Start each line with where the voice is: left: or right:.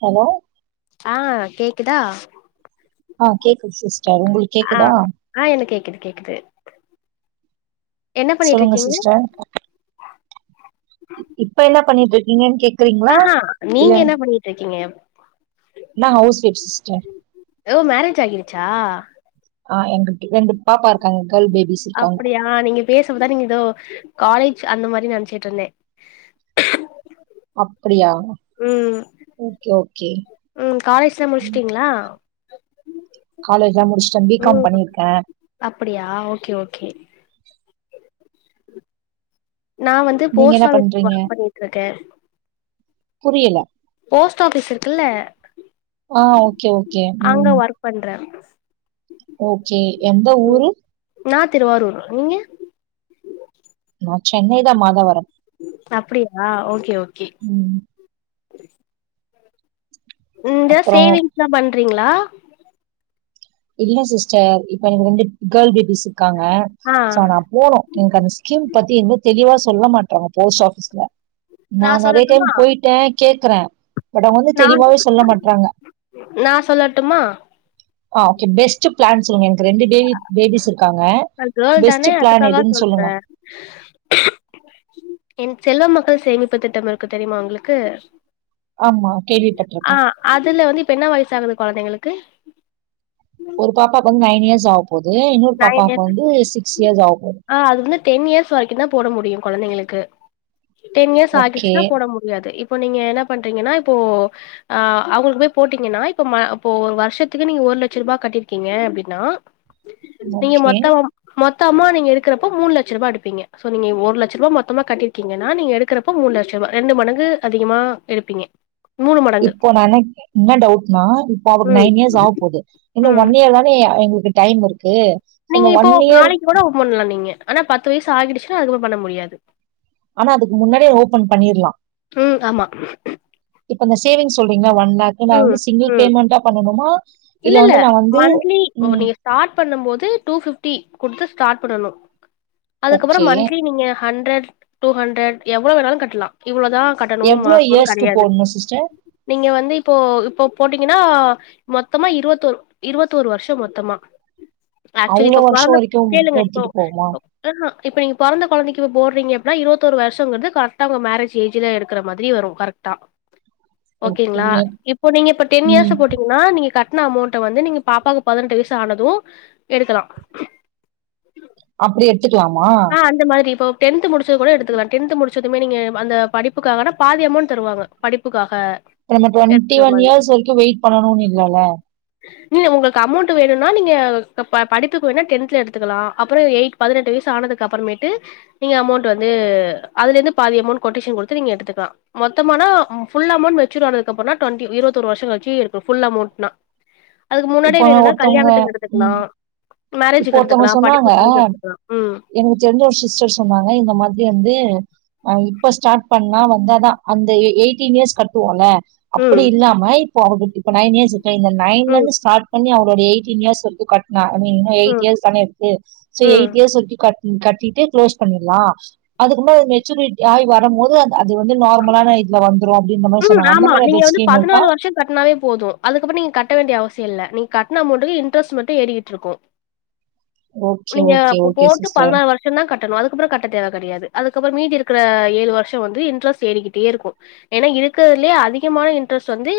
right: Hello
left: ஆ கேக்குதா
right: ஆ கேக்குது சிஸ்டர் உங்களுக்கு
left: ஆ
right: கேக்குதா
left: ஆ எனக்கு கேக்குது கேக்குது என்ன பண்ணிட்டு
right: சொல்லுங்க
left: இருக்கீங்க
right: சிஸ்டர் இப்ப என்ன பண்ணிட்டு இருக்கீங்கன் கே
left: ஆஹா நீங்க என்ன பண்ணிட்டு இருக்கீங்க
right: நா ஹவுஸ் வைப் சிஸ்டர்
left: ஓ மேரேஜ் ஆகிடுச்சா
right: ஆ எங்கள்க்கு ரெண்டு பாப்பா இருக்காங்க கேள் பேபிஸ் இருக்காங்க
left: ஆ நீங்க பேசும்போதா நீங்க ஏதோ காலேஜ் அந்த மாரி நெனச்சிக்கிட் இருந்தே
right: அப்டியா
left: ம்
right: ஓகே ஓகே
left: ம் காலேஜ்லா முடிச்சுட்டீங்களா
right: காலேஜ்லா முடிச்சுட்டே பி காம்
left: ம்
right: பண்ணிருக்கே
left: அப்டியா ஓகே ஓகே நா வந்து
right: நீங்க
left: போஸ்ட்
right: என்ன
left: ஆபிஸ்ல
right: பண்றீங்க
left: ஒர்க் பண்ணிட்டு இருக்கே
right: புரியல
left: போஸ்ட் ஆஃபீஸ் இருக்குல்ல
right: ஆ ஓகே ஓகே
left: அங்க
right: ம்
left: ஒர்க் பண்றே
right: ஓகே எந்த
left: ம்
right: ஊரு
left: நா திருவாரூர் நீங்க
right: நா சென்னை தா மாதாவரம்
left: அப்டியா ஓகே ஓகே
right: ம்
left: இந்த
right: அப்புறோ
left: சேவிங்ஸ்ல்லா பண்றீங்களா
right: இல்ல சிஸ்டர் இப்ப எனக்கு வந்து கேர்ள் பேபிஸ் இருக்காங்க
left: ஆ
right: சோ நா போனு எனக்கு அந்த ஸ்கீம் பத்தி இன்னு தெளிவா சொல்ல மாட்டறாங்க போஸ்ட் ஆஃபீஸ்ல நா நெறய டைம் போயிட்டே கேக்குறே பட் அவங்க வந்து
left: நா
right: தெளிவாவே சொல்ல மாட்றாங்க
left: நா சொல்லட்டுமா
right: ஆ ஓகே பெஸ்ட் பிளான் சொல்லுங்க எனக்கு ரெண்டு பேபி பேபிஸ் இருக்காங்க
left: அது கேர்ள் தானே
right: பெஸ்ட் பிளான்
left: அதுக்காக
right: எதுன்னு
left: சொல்றே
right: சொல்லுங்க?
left: என் செல்வ மகள் சேமிப்பு திட்டம் இருக்கு தெரியுமா உங்களுக்கு
right: ஆமா
left: ஆ
right: கேள்விப்பட்ருக்கே
left: அதுல வந்து இப்ப என்ன வயசு ஆகுது கொழந்தைங்களுக்கு
right: ஒரு பாப்பாக்கு வந்து நைன் இயர்ஸ் ஆவ போது இன்னொரு
left: நைன்
right: பாப்பாக்கு
left: இயர்ஸ்
right: வந்து சிக்ஸ் இயர்ஸ் ஆவ போது
left: ஆ அது வந்து டென் இயர்ஸ் வரைக்கு தா போட முடியு கொழந்தைங்களுக்கு டென் இயர்ஸ்
right: ஓகே,
left: ஆகிடுச்சுனா போட மு டியாது இப்போ நீங்க என்ன பண்றீங்கன்னா இப்போ ஆ அவுங்களுக்கு போய் போட்டீங்கன்னா இப்ப இப்போ ஒரு வருஷத்துக்கு நீங்க ஒரு லட்ச ரூபாய் கட்டிருக்கீங்க அப்டின்னா நீங்க
right: ஓகே.
left: மொத்தமாம் மொத்தமா நீங்க எடுக்குறப்ப மூணுலட்ச ரூபா எடுப்பீங்க சோ நீங்க ஒரு லட்ச ரூபா மொத்தமா கட்டிருக்கீங்கன்னா நீங்க எடுக்குறப் இப்ப மூணு லட்ச ரூபாய் ரெண்டு மடங்கு அதிகமா எடுப்பீங்க மூணு மடங்கு
right: இப்ப நானு என்ன டவுட்னா இப்ப அவக்கு
left: ம்
right: நைன் இயர்ஸ் ஆவ போது இன்னு
left: ம்
right: ஒன் இயர் தானே எங்களுக்கு டைம் இருக்கு
left: நீங்க
right: அந்த
left: இப்போ
right: ஒன் இயர்
left: நாளைக்கு கூட பண்ணலா நீங்க ஆனா பத்து வயசு ஆகிடுச்சுன்னா அதுவு பண்ண முடியாது
right: ஆனா அதுக்கு முன்னாடியே ஓபன் பண்ணிர்லா
left: ம் ஆமா
right: இப்ப இந்த சேவிங் சொல்றீங்ள ஒன் பாக்கி நா
left: ம்
right: வந்து சிங்கிள்
left: ம்
right: பேமெண்டா பண்ணனுமா இல்ல வந்து நா வந்து
left: மந்த்லி ஓ
right: ம்
left: நீங்க ஸ்டார்ட் பண்ணும் போது டூ ஃபிப்டி குடுத்து ஸ்டார்ட் பண்ணணு அதுக்கப்பறோ
right: ஓகே
left: மந்த்லி நீங்க ஹண்ட்ரட் டூ ஹண்ட்ரட் எவ்ளோ வேணாலு கட்டலா இவ்வளதா கட்டனு
right: எவ்ளோ
left: மாசோன்னு
right: இயர்ஸ்க்கு
left: கெடையாது
right: போடணும் சிஸ்டர்
left: நீங்க வந்து இப்போ இப்போ போட்டீங்கன்னா மொத் தமா இருவத்தோர் இருவத்தோரு வருஷோ மொத்தமா ஆக்சுவலி
right: அவ்ளோ
left: இப்ப
right: வருஷம்
left: கொழந்த
right: வரைக்கும்
left: கேளுங்க இப்போ
right: எடுத்துட்டு போகுமா
left: ஆஹா இப்ப நீங்க பொறந்த கொழந்தைக்கு இப்ப போடுறீங்க அப்னா இருபத்தோரு வருஷங்குறது கரக்டா அவங்க மேரேஜ் ஏஜ்ல எடுக்குற மாரி வரு கரெக்டா ஓகேங்களா
right: ஓகே
left: இப்போ நீங்க இப்ப டென்
right: ம்
left: இயர்ஸ் போட்டீங்கன்னா நீங்க கட்டுன அமௌண்ட வந்து நீங்க பாப்பாவுக்கு பதினெட்டு வயசு ஆனது எடுக்கலா
right: அப்டி எடுத்துக்கலாமா
left: ஆ அந்த மாரி இப்ப டென்த் முடிச்சது கூட எத்துக்கலா டென்த் முடிச்சதுமே நீங்க அந்த படிப்புக்காகனா பாதி அமௌண்ட் தருவாங்க படிப்புக்காக
right: இப்ப நம்ம டுவெண்டி
left: எடுத்துக்கிற மாதிரி
right: ஒன் இயர்ஸ் வரைக்கு வெயிட் பண்ணணுன்னு இல்லல
left: இல்ல உங்களுக்கு அமௌண்ட் வேணுன்னா நீங்க ப படிப்புக்கு வேணா டென்த்ல எடுத்துக்கலா அப்பறோ எயிட் பதினெட்டு வயசு ஆனதுக் கு அப்புறமேட்டு நீங்க அமௌண்ட் வந்து அதுல இருந்து பாதி அமௌண்ட் கொட்டேஷன் குடுத்து நீங்க எடுத்துக்கலா மொத்தமானா ஃபுல் அமௌண்ட் மெச்சூர் ஆனதுக்கு அப்பறன்னா டுவெண்டி இருபத்தோரு வருஷோ கழிச்சி இருக்க ஃபுல் அமௌண்ட்னா அதுக்கு முன்னாடியே
right: இப்போ
left: வேனுன்னா
right: ஒருத்தவங்க
left: கல்யாணத்துக்கு எடுத்துக்கலா
right: ம் இப்போ
left: மேரேஜூக்கு
right: ஒருத்தவங்க
left: எடுத்துக்லா
right: சொன்னாங்க
left: படிப்பு செலவுக்கு எடுத்துக்லா ம்
right: எனக்கு தெரிஞ்ச ஒரு சிஸ்டர் சொன்னாங்க இந்த மாதிரி வந்து ஆ இப்ப ஸ்டார்ட் பண்ணா வந்தாதா அந்த எயிட்டீன் இயர்ஸ் கட்டுவோல
left: ம்
right: அப்டி இல்லாம இப் போ அவ இப்ப நைன் இயர்ஸ் இருக்கு இந்த நயன்ல
left: ம்
right: இருந்து ஸ்டார்ட் பண்ணி அவருடய எய்ட்டின் இயர்ஸ் வரைக்கு கட்ணா ஐ மீன் எயிட்
left: ம்
right: இயர்ஸ் தானே இருக்கு செரி
left: ம்
right: எயிட் இயர்ஸ் வரைக்கு கட் கட்டிட்டு க்ளோஸ் பண்ணீட்லா அதுக்கு முன்ன ஒரு மெச்சூரிட்டி ஆயி வருமோது அ அது வந்து நார்மலான இது ல வந்துரு அப்டின்ற மாறி
left: ம்
right: சொன்னாங்க
left: ஆமா
right: அந்த மாறி
left: நீங்க
right: எதாச்சு
left: வந்து
right: ஸ்கீம் இருக்கா
left: பதினாலு வருஷோ கட்னாவே போது அதுக்கப்றோ நீங்க கட்ட வேண்டிய அவசியோ இல்ல நீங்க கட்ன அமௌண்ட்டுக்கு இன்ட்ரஸ்ட்டு மட்டு ஏறி கிட்டு இருக்கு
right: ஓகே
left: நீங்க
right: ஓகே
left: அப்ப
right: ஓகே
left: போட்டு
right: சிஸ்டர்
left: பதினாறு வரு ஷோதா கட்டணு அதுக்கப்றோ கட்ட தேவ கெடயாது அதுக்கப்றோ மீதி இருக்குற ஏழு வருசோ வந்து இன்ட்ரெஸ்ட் ஏறிக்கிட்டே இருக்கு ஏன்னா இருக்குறதுலயே அதிகமான இன்ட்ரெஸ்டு வந்து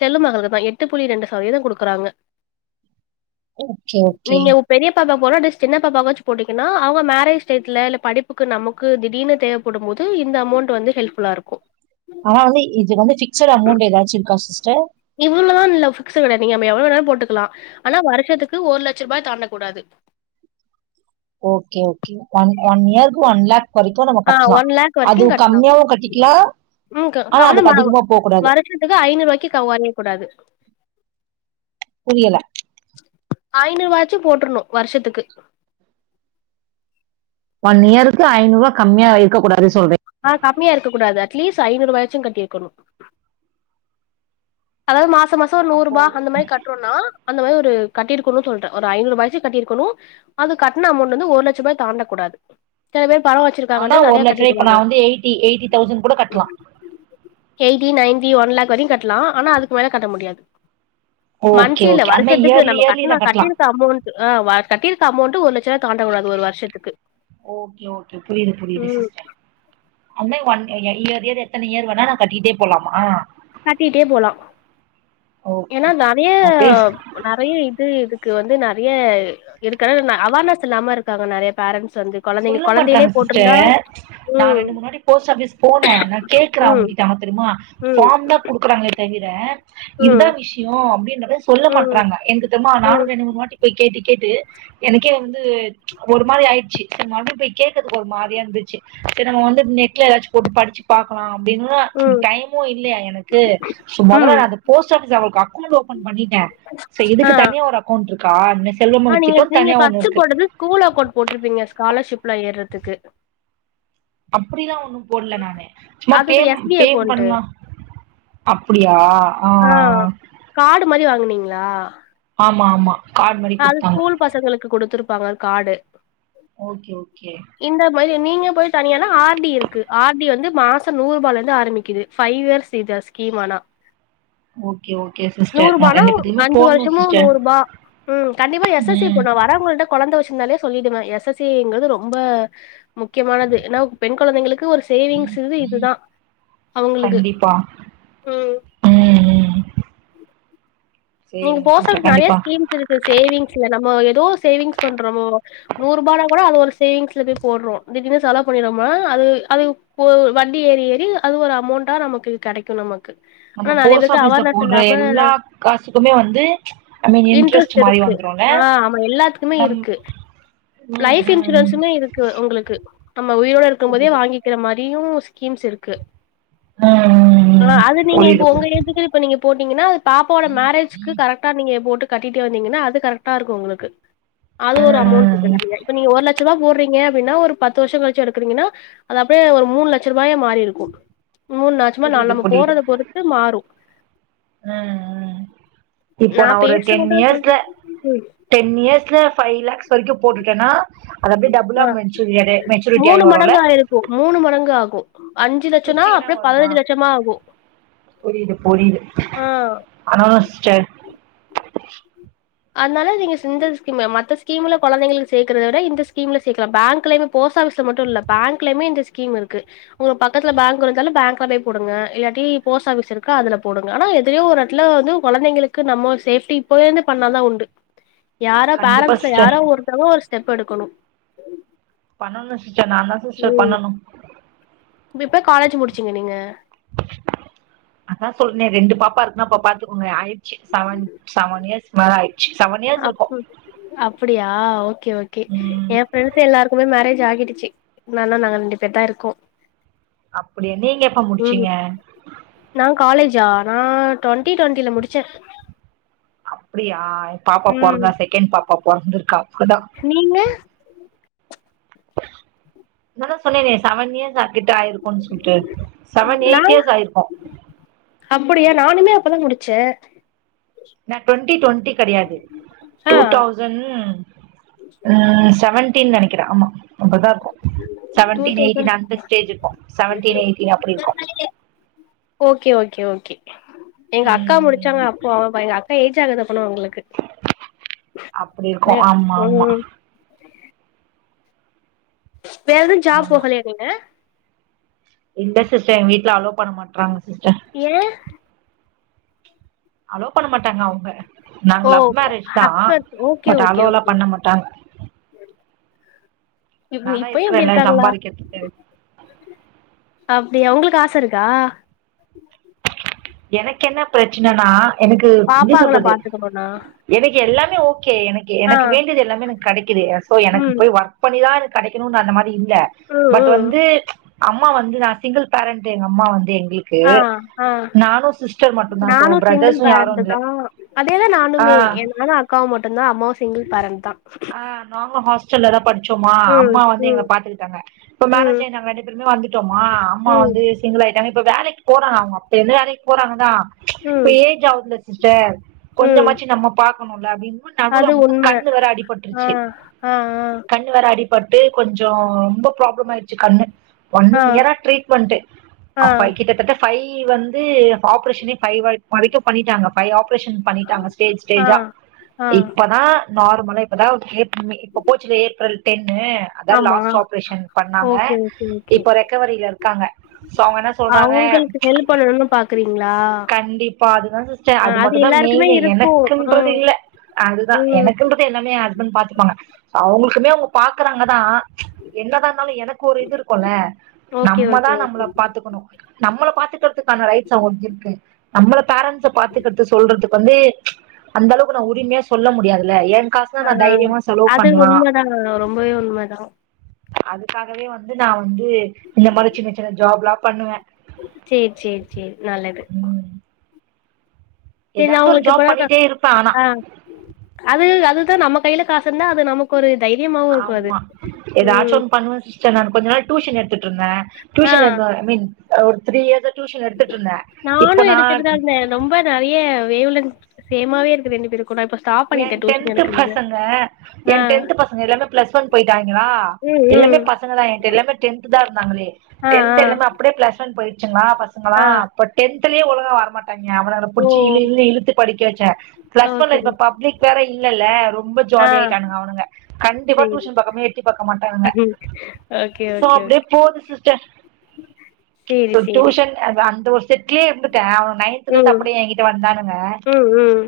left: செல்வ மகளுக்கு தா எட்டு புள்ளி ரெண்டு சதவீதோ குடுக்குறாங்க
right: ஓகே ஓகே
left: நீங்க பெரிய பாப்பாக்கு போட்ல அட்லீஸ்ட் சின்னபாப்பாகாச்சு போட்டீங்கன்னா அவுங்க மேரேஜ் டேட்ல இல்ல படிப்புக்கு நமக் கு திடீர்னு தேவபடுபோது இந்த அமௌண்ட் வந்து ஹெல்ப்ஃபுல்லா இருக்கு
right: ஆனா வந்து இது வந்து ஃபிக்ஸட் அமௌண்ட் எதாச்சு இருக்கா சிஸ்டர்
left: இவ்ளோனு இல்ல ஃபிக்ஸ் கெடயாது நீங்க நம்ம எவ்ளோ வேனா போட்டுக்கலா ஆனா வருஷத்துக்கு ஒரு லட்ச ரூபா தாண்ட கூடாது
right: ஓகே ஓகே ஒன் ஒன் இயர்க்கு ஒன் லேக் வரைக்கு நம்ம
left: ஆ
right: கட்லா
left: ஒன் லேக்
right: அதுவு
left: வரைக்கும் கட்டலாம்
right: கம்மியாவு கட்டிக்குலா ஆனா அதுக்கு அதிகமா போ கூடாது
left: இப்ப தா ஐநூர்வாய்க்கு கவ் கொறய கூடாது
right: புரியல
left: ஐநூறுவாச்சு போட்றனு வருஷத்துக்கு
right: ஒன் இயருக்கு ஐநூறுவா கம்மியா இருக்க கூடாது சொல்றி
left: ஆ கம்மியா இருக்க கூடாது அட்லீஸ்ட் ஐநூறுவாயாச்சு கட்டிருக்கணு அதாவுது மாசோ மாசோ ஒரு
right: அப்போ
left: நூரூபா அந்த மாறி கட் றோனா அந்த மாறி ஒரு கட்டிருக்கணு சொல்றே ஒரு ஐநூறுவாயாசு கட்டிருக்கணு அது கட்ன அமௌண்டுலருந்து ஒரு லட்சருபாய தாண்ட கூடாது செல பேர் பண
right: ஆனா
left: வச்சிருக்காங்கன்ட்டு
right: ரூ.
left: நெறய
right: இப்ப
left: கட்டிட்டுவாங்க
right: நான் வந்து கூட கட்டலாம்.
left: எயிட்டி நயன்டி ஒன்லக் வரயு கட்லா ஆனா அதுக்கு மேல கட்ட முடியாது
right: ஓகே,
left: மன்த்லி இல்ல
right: ஓகே. அந்த மாரி
left: வருஷத்துக்கு
right: இயர்லி
left: நம்ம
right: இயர்லி
left: கட்ன
right: நான் கட்டலாம்.
left: கட்டிருக்க அமௌண்டு அ கட்டிருக்க அமௌண்டு ஒரு லட் சரூவா தாண்டகூடாது ஒரு வருஷத்துக்கு
right: ஓகே, ஓகே.
left: ம்
right: அண்ணே ஒன் எ இயரு எத்தன இயரு வேணா நா கட்டிட்டே போலாமா
left: கட்டிட்டே போலா
right: ஓகே.
left: ஏன்னா நெறய
right: அது
left: நெறய இது இதுக்கு வந்து நெறய இருக்கது அவேர்னஸ் இல்லாம இருக்காங்க நெறய பேரண்ஸ் வந்து கொழந்தைங்க
right: சொல்ல
left: கொழந்தையிலே
right: மாட்றாங்க
left: போட்டிருந்தா
right: சிஸ்டர் நா
left: ம்
right: ரெண்டு மூனு வாட்டி போஸ்ட் ஆஃபிஸ் போனே நா கேக்குறே அவுங்க
left: ம்
right: கிட்ட ஹா தெரியுமா
left: ம்
right: ஃபார்ம் தா குடுக்குறாங்ளே தவிர இதுதா
left: ம்
right: விஷ்யோ அப்டின்றத சொல்ல
left: ம்
right: மாட்றாங்க எனக்கு த்தமா நானு
left: ம்
right: ரெண்டு மூணு வாட்டி போய் கேட்டு கேட்டு எனக்கே வந்து ஒரு மாறி ஆயிச்சு செரி மறுபடி போய் கேக்குறதுக்கு ஒரு மாறியா இருந்துச்சு சரி நம்ம வந்து நெட்ல ஏதாச்சு போட்டு படிச்சு பாக்கனு அப்டின்னா
left: ம்
right: டைமு இல்லயா எனக்கு சோ மொதல்ல
left: ம்
right: நா அந்த போஸ்ட் ஆபிஸ் அவளுக்கு அக் கௌண்ட் ஓபன் பண்ணிட்டே சே
left: ஆ
right: இதுக்கு தனியா ஒரு அக்கௌண்ட் இருக்கானு செல்வ
left: ஆ
right: மகள்
left: நீங்க
right: திட்டோனு
left: நீங்க
right: தனியா ஒண்ணு
left: ஃபர்ஸ்ட்
right: இருக்கு
left: போட்டது ஸ்கூல் அக்கௌண்ட் போட்டிருப்பீங்க ஸ்காலர்ஷிப்லா ஏறதுக்கு
right: அப்டிலா ஒண்ணு போட்ல நானு சும்மா
left: அது
right: ஃபேம்
left: எஸ் பி
right: ஃபேம்
left: அக்கௌண்ட்
right: பண்லா அப்டியா ஆ ஆ
left: காடு மாரி வாங்குனீங்களா
right: ஆமா ஆமா கார்டு மாதிரி
left: அது
right: கொடுத்தாங்க
left: ஸ்கூல் பசங்களுக்கு குடுத்துருப்பாங்க காடு
right: ஓகே ஓகே
left: இந்த மாரி நீங்க போயி தனியானா ஆர் டி இருக்கு ஆர் டி வந்து மாசோ நூற்ரூபால இருந்து ஆரம்பிக்குது ஃபைவ் இயர்ஸ் இது ஸ்கீம் ஆனா
right: ஓகே ஓகே சிஸ்டர் நா
left: நூற்ரூபானா
right: ரெண்டு பேத்துக்குமே
left: அஞ்சு
right: போட்ணு
left: வருஷமு
right: சிஸ்டர்
left: நூற்ரூபா ம் கண்டிப்பா எஸ் எஸ் சி
right: ம்
left: போட்னு வரவங்கள்ட கொழந்தை வெச்சிருந்தாலே சொல்லிடுவே எஸ் எஸ் சி ங்கிறது ரொம்ப முக்கியமானது ஏனா பெண் கொழந்தைங்களுக்கு ஒரு சேவிங்ஸ்து இதுதா அவங்களுக்கு
right: கண்டிப்பா
left: ம்
right: ம் ம்
left: நீங்க
right: சேரிங்க
left: போஸ்ட்
right: சிஸ்டர்
left: ஆஃபீஸ் நெறைய
right: கண்டிப்பா
left: ஸ்கீம்ஸ் இருக்கு சேவிங்ஸ்ல நம்ம ஏதோ சேவிங்ஸ் பண்றோமோ நூற்ரூபானா கூட அது ஒரு சேவிங்ஸ்ல போய் போட்றோ திடீர்னு செலவு பண்ணிறோமா அது அது ஓ வட்டி ஏறி ஏறி அது ஒரு அமௌண்டா நமக்கு கெடைக்கு நமக்கு
right: நம்ம
left: ஆனா நெறைய
right: போஸ்ட்
left: பேருக்கு
right: ஆபிஸ்ல
left: அவேர்னஸ்
right: போட்ற
left: இல்லாம
right: எல்லா காசுக்குமே வந்து ஐ மீன்
left: இன்ட்ரெஸ்ட்
right: மாரி
left: இருக்கு
right: வந்துருல்ல
left: ஆ ஆமா எல்லாத்துக்குமே
right: நம்
left: இருக்கு
right: ம்
left: லைஃப்
right: ம்
left: இன்சூரன்சுமே இருக் கு உங்களுக்கு நம்ம உயிரோட இருக்கும் போதே
right: புரியுது
left: வாங்கிக்கிற மாரியு ஸ்கீம்ஸ் இருக்கு
right: ம்
left: ஆ
right: ம் ம்
left: அது
right: புரியுது
left: நீங்க இப்ப
right: புரி
left: உங்க
right: ம்
left: எய்சுக்கு இப்ப நீங்க போட்டீங்கன்னா அது பாப்பாவோட மேரேஜ்க்கு கரெக்ட் க்டா நீங்க போட்டு கட்டிட்டு வந்தீங்கன்னா அது கரெக்டா இருக்கு உங்களுக்கு அது ஒரு அமௌண்ட்
right: ம்
left: இருக்கு
right: ம்
left: நெறைய இப்ப நீங்க ஒரு லட்ச ரூபா போட்றீங் க அப்டின்னா ஒரு பத்து வருஷோ கழுச்சு எடுக்குறீங்கன்னா அது அப்டியே ஒரு மூணு லட்சரூபாயா மாறி இருக்கு மூணு [unintelligible] நால்
right: புரியுது
left: நம்ம
right: புரியுது
left: போட்றத பொறுத்து மாறு
right: ம் ம் இப்போ நா ஒரு டென்
left: பேசுறத சொல்ற
right: இயர்ஸ்ல
left: ம்
right: டென் இயர்ஸ்ல ஃபைவ் லேக்ஸ் வரைக்கு போட்டுட்டனா அது அப்டியே டப் டபுலா
left: ஆ
right: மெஞ்சுரியா மெச்சூரிட்டி
left: மூணு
right: ஆயி வருல
left: [unintelligible] மூணு மடங்கு ஆகு அஞ்சு லச்சோனா
right: ஃபிப்டினா
left: அப்டியே
right: வருமா
left: பதினஞ்சு லட்சமா ஆகு ஆ
right: ஆனா சிஸ்டர்
left: அதனால நீங்க சிந்த ஸ்கீம் மத்த ஸ்கீம்ல கொழந்தைளுக்கு சேக்கறத விட இந்த ஸ்கீம்ல சேக்கலா பேங்க்லயுமே போஸ்ட் ஆஃபீஸ்ல மட்டு இல்ல பேங்க்லயுமே இந்த ஸ்கீம் இருக்கு உங்க பக்கத்துல பேங்க் இருந்தாலு பேங்க்ல போய் போடுங்க இல்லாட்டி போஸ்ட் ஆஃபீஸ் இருக்கா அதுல போடுங்க ஆனா எதுலையோ ஒரு எடத்துல வந்து கொழந்தைங்களுக்கு நம்ம சேஃப்டி இப்போ இருந்து பண்ணாதா உண்டு யாரோ
right: கண்டிப்பா
left: பேரண்ட்ஸ்ல
right: சிஸ்டர்
left: யாரோ ஒருத்தவங்க ஒரு ஸ்டெப் எடுக்கணு
right: பண்ணணு சிஸ்டர் நா தா சிஸ்டர் பண்ணணு
left: எப்ப காலேஜ் முடிச்சீங்க நீங்க
right: அதா சொல்லறேனே ரெண்டு பாப்பா இருக்குன்னா அப்ப பாத்துக்கோங்க ஆயிடுச்சு செவன் செவன் இயர்ஸ் மேல ஆய்
left: அப் அப்பிடியா ஓ ஓகே ஓகே
right: ம்
left: ஏ ஃபிரெண்ட்ஸ் எல்லாருக்குமே மேரேஜ் ஆகிடுச்சு இன்னு நாங்க ரெண்டு பேரு தா இருக்கோ
right: அப்பிடியா நீங்க எப்ப
left: ம்
right: முடிச்சீங்க
left: நா காலேஜா நா டுவெண்ட்டி டுவெண்டில முடிச்சே
right: அப்பிடியா ஏ பாப்பா
left: ம்
right: பொறந்த செகண்ட் பாப்பா பொறந்து இருக்கா அப்பதா
left: நீங்க
right: நாதா சொன்னனே செவன் இயர்ஸ் கிட்ட ஆயிருக்குன்னு சொல்லிட்டு செவன் எயிட் இயர்ஸ் ஆயிருக்கு
left: அப்பிடியா நானுமே அப்பதா முடிச்சே
right: நா டுவெண்டி டுவெண்டி கெடையாது
left: ஆ
right: டூ தௌசண்ட் ம் செவன்டீன் நெனைக்கிற ஆமா ரொம்பதா இருக்கு
left: டூ
right: செவன்டீன்
left: தௌசண்ட்
right: எயிட்டின் அந்த ஸ்டேஜ் இருக்கு செவன்டீன் எயிட்டின் அப்டி இருக்கு
left: ஓகே ஓகே ஓகே எங்க அக்கா
right: ம்.
left: முடிச்சாங்க அப்போ பை காட் அப்ப ஏஜ் ஆகுது அப்பனா உங்களுக்கு
right: அப்டி இருக்கு
left: அ
right: ஆமா மா
left: ம் வேற எதுவு ஜாப்
right: ஆமா.
left: போகலயா நீங்க
right: இல்ல சிஸ்டர் எங்க வீட்ல அலே பண்ண மாட்றாங்க சிஸ்டர்
left: ஏன்
right: அலோ பண்ண மாட்டாங்க அவங்க நாங்க
left: ஓ
right: லவ் மேரேஜ் தா பட் அலோலா பண்ண மாட்டாங்க
left: இவங்க
right: நானா
left: இப்பயு இப்டி
right: இருக்கிறேன்ல
left: இருக்காங்களா
right: சம்பாரிக்கிறதுக்கு.
left: அப்டியா உங்களுக்கு ஆச இருக்கா
right: எனக்கு என்ன பிரச்சனனா எனக்கு எப்டி
left: பாப்பாங்கள
right: சொல்றது
left: பாத்துக்கணுனா
right: எனக்கு எல்லாமே ஓகே எனக்கு
left: ஆ
right: எனக்கு வேண்டியது எல்லாமே எனக்கு கெடெக்குது சோ எனக்கு
left: ம்
right: போய் ஒர்க் பண்ணிதா எனக்கு கெடைக்கணு அந்த மாரி இல்ல
left: ம்
right: பட்
left: ம்
right: வந்து அம்மா வந்து நா சிங்கிள் பேரெண்ட் எங்க அம்மா வந்து எங்களுக்
left: ஆ ஆ
right: மட்டும் தான். சோ
left: நானு சிங்கிள்
right: பிரதர்ஸும் யாரும்
left: பேரெண்ட்டு
right: இல்ல.
left: தா அதேதா
right: ஆ
left: நானுமே என்னால அக்காவு மட்டு தா அம்மாவு சிங்கிள் பேரெண்ட் தா
right: ஆ நாங்களும் ஹாஸ்டல்ல தான் படிச்சோமா.
left: ம்
right: அம்மா வந்து
left: ம்
right: எங்கள பாத்துக்கிட்டாங்க. இப்ப மேரேஜ்
left: ம்
right: ஆயி நாங்க அடிட் டு பேருமே வந்துட்டோமா அம்மா
left: ம்
right: வந்து சிங்கிளாய்ட்டாங்க இப்ப வேலைக்கு போறாங்க அவங்க அப்ப இருந்தே வேலைக்கு போறாங்கதா
left: ம்
right: இப்ப ஏஜ் ஆவுதுல்ல சிஸ்டர்
left: ம்
right: கொஞ்சமாச்சு நம்ம பாக்கணுல அப்டின் நடுல
left: அது
right: அவங்களுக்கு
left: உண்ம
right: வந்து கண்ணுல வேற அடிபட்ருச்சு
left: ஆ ஆ
right: கண்ணு வேற அடிபட்டு கொஞ்சோ ரொம்ப ப்ராப்ள ஆய்ருச்சு கண்ணு ஒன்
left: ஆ
right: இயரா ட்ரீட்மெண்ட்
left: ஆ ஆ
right: அப்ப கிட்டத்தட்ட ஃபைவ் கி வந்து ஆப்ரேஷனே ஃபைவ் வரைக்கு பண்ணிட்டாங்க ஃபைவ் ஆப்ரேஷன் பண்ணிட்டாங்க ஸ்டேஜ்
left: ஆ
right: ஸ்டேஜா
left: ஆ
right: இப்பதா நார்மலா இப்பதா இப்ப போச்சுல ஏப்ரல் டென்னு அதா
left: ஆமா
right: லாஸ்ட் ஆப்ரேஷன் பண்ணாங்க
left: ஓகே ஓகே ஓகே
right: இப்ப ரெக்கவரில இருக்காங்க சோ அவங்க என்ன சொல்றாங்க
left: அவங்களுக்கு ஹெல்ப் பண்ணணுனு பாக்குறீங்ளா
right: கண்டிப்பா அதுதா சிஸ்டர் அது மட்டு தா
left: எல்லாருக்குமே
right: மெயினு
left: இருக்கு
right: எனக்குன்றது
left: ம்
right: இல்ல அதுதா
left: ம்
right: எனக்குன்றது வீட்ல எல்லாமே ஹஸ்பண்ட் பாத்துப்பாங்க அவுங்களுக்குமே அவுங்க பாக்கறாங்க தா என்னதா இருந்தாலு எனக் ஒரு இது இருக்குல
left: ஓகே
right: நம்ம தா
left: ஓகே
right: நம்மள
left: ஓகே
right: பாத்துக்கணு நம்மளப் பாத்து பாத்துக்கிறதுக்கான ரைட்ஸ் அவங்களுக்கிருக்கு நம்மள பேரண்ட்ஸ பாத்துக்கிறத சொல்றதுக்கு வந்து அந்த அளவுக்கு நா உரிமையா சொல்ல முடியாதுல்ல என் காசுன்னா நா தைரியமா செலவு
left: அது
right: பண்லா
left: உண்மதா ஆ ரொம்பவே உண்ம தா
right: அதுக்காகவே வந்து நா வந்து இந்த மாரி சின்ன சின்ன ஜாப்லா பண்ணுவ
left: சேர் சேர் சேர் நல்லது
right: ம்.
left: தெரில
right: ஏதாச்சும் ஒரு
left: அவுங்களுக்கு இப்ப
right: ஜாப்
left: தா
right: பண்ணிட்டே இருப்பேன் ஆனா.
left: ஆ அது அதுதா நம்ம கைல காசு இருந்தா அது நம்ம ஒரு தைரியமாவு இருக்குல அது ம்
right: சர் நா கொஞ்சோ நாள் டியூஷன் எடுத்துட்ருந்த டியூஷன்
left: ஆ
right: எடுத்துட் ஐ மீன் ஒரு த்ரீ இயர்ஸா டியூஷன் எடுத்துட்டு இருந்த இப்ப நான்
left: நெறய வேவ் லென்த் சேமாவே இருக்கு ரெண்டு பேருக்கு கொஞ் நேரத்துல சாப்ட்
right: என் டென்த்து பசங்க
left: ஆ
right: என் டென்த்து பசங்க எல்லாமே பிளஸ் ஒன் போயிட்டாய்ங்களா
left: ம் ம்
right: எல்லாமே பசங்கதா என்ட்ட எல்லாமே டென்த்துதா இருந்தாங்களே
left: ஆ ஆ
right: டென்த் எல்லாமே அப்டியே பிளஸ் ஒன் போயிடுச்சுங்களா பச சங்களா
left: ஆ
right: அப்ப டென்த்லே ஒழுங்கா வர மாட் டாய்ங்க அவனுகள
left: ஓ
right: புடிச்ச இழு இழுன்னு இழுத்து படிக்க வச்சே பிளஸ் ஒன்ல
left: ஓகே
right: இப்ப பப்ளிக் வேற இல்லல்லே ரொம் ரொம்ப
left: ஆ
right: ஜாலி ஆயிட்டானுங்க அவனுங்க கண்டிப்பா
left: சேரி
right: டியூஷன் பக்கமே எட்டி பாக்க மாட்டானுங்க
left: ஓகே ஓகே
right: சோ
left: ஓகே
right: அப்டியே போது சிஸ்டர்
left: சேரி
right: சோ
left: சேரி
right: டியூஷன் அது அந்த ஒரு செட்லயே இருந்துட்டே அவங் நைன்த்ல இருந்து
left: ம்
right: அப்பிடியே எங்கிட்ட வந்தானுங்க
left: ம் ம்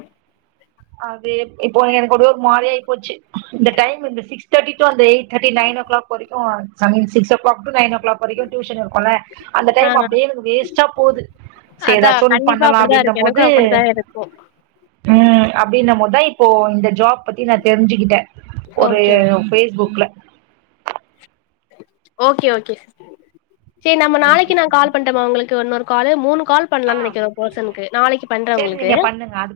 right: அது இப்போ எனக்கு ஒரே ஒரு மாரி ஆயி போச்சு இந்த டைம் இந்த சிக்ஸ் தேர்டி டு அந்த eight thirty nine o'clock வரேக்கு சமயம் six o'clock to nine o'clock வரைக்கு டியூஷன் இருக்குல்ல அந்த
left: ஆ
right: டைம் அப்டியே எனக்கு வேஸ்ட்டா போது சேர்
left: அதா
right: எதாச்சு ஒன்னு
left: கண்டிப்பா
right: பண்ணலா
left: அப்டிதா இருக்கு
right: அப்டின்னம்
left: எனக்கு
right: போது
left: அப்டித்தா இருக்கு
right: ம் அப்டின்னம் போதுதா இப்போ இந்த ஜாப் பத்தி நா தெரிஞ்சுக்கிட்டே
left: ஓகே
right: ஒரு
left: ஓகே
right: ஃபேஸ்புக்ல
left: ஓகே ஓகே சிஸ் சேர் நம்ம
right: ஓகே
left: நாளைக்கு நா
right: சார்.
left: கால் பண்ணட்டுமா உங்களுக்கு இன்னொரு கால் மூணு கால்
right: ஆ
left: பண்ணலானு நெனைக்கிற ஒரு பர்சனுக்கு நாளைக்கு பண்ற
right: சரி
left: உங்களுக்கு
right: நீங்க பண்ணுங்க அதுக்கப்